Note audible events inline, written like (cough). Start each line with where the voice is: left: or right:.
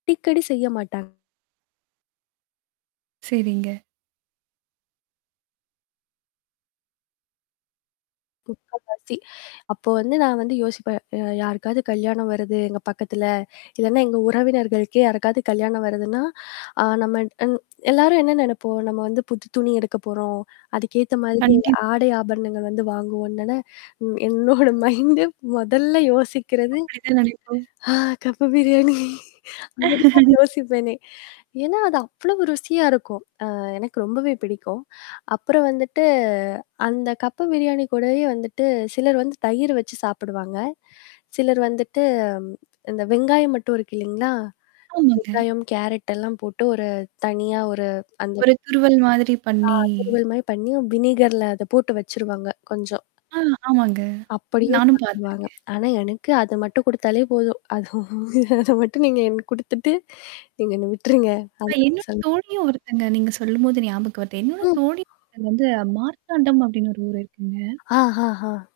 left: அடிக்கடி செய்ய மாட்டாங்க
right: சரிங்க.
left: முக்கால்வாசி அப்போ வந்து நான் வந்து யோசிப்பேன், அ யாருக்காவது கல்யாணம் வருது எங்க பக்கத்தில, இல்லைனா, எங்க உறவினர்களுக்கே யாருக்காவது கல்யாணம் வருதுன்னா, ஆ நம்ம அன் எல்லாரும் என்னா நெனைப்போம்! நம்ம வந்து புது துணி எடுக்க போறோம். அதுக்கேத்த மாதிரி
right: கண்டிப்பா.
left: ஆடை ஆபரணங்கள் வந்து வாங்குவோன்னு தானே! ம் என்னோட மைண்டு மொதல்ல யோசிக்கிறது
right: அப்படி தான் நெனைப்போம்.
left: ஆ கப்பு பிரியாணி. அதுதான்
right: (laughs)
left: யோசிப்பேனே! ஏன்னா அது அவ்ளோ ருசியா இருக்கும். ஆ எனக்கு ரொம்பவே பிடிக்கும். அப்புறம் வந்துட்டு, அந்த கப்பு பிரியாணி கூடவே வந்துட்டு சிலர் வந்து தயிர் வச்சு சாப்பிடுவாங்க. சிலர் வந்துட்டு ம் இந்த வெங்காயம் மட்டும் இருக்கு இல்லைங்களா?
right: ஆமாங்க.
left: வெங்காயம் கேரட்டல்லாம் போட்டு ஒரு தனியா ஒரு அந்த
right: ஒரு துருவல் மாதிரி
left: ஆ
right: பண்ணீ
left: திருவல் மாரி பண்ணீ, வினீகர்ல அத போட்டு வச்சுருவாங்க கொஞ்சம்.
right: ஆ ஆமாங்க.
left: அப்படியே
right: நானும்
left: சாப்பிடுவாங்க.
right: பாத்துருக்கேன்.
left: ஆனா எனக்கு அத மட்டும் குடுத்தாலே போதும். அது அதை மட்டும் நீங்க எனக்கு குடுத்துட்டு, நீங்க என்ன விட்டுருங்க.
right: அ
left: அந்த மாறி
right: என்னோட
left: சொல்லுவேன்
right: தோழியும் ஒருத்தங்க, நீங்க சொல்லும்போது ஞாபகம் வருது என்னோட
left: ம்,
right: தோழி ஒருத்தங்க வந்து மார்த்தாண்டம் அப்படின்னு ஒரு ஊர் இருக்குங்க
left: ஆ ஹ ஹ.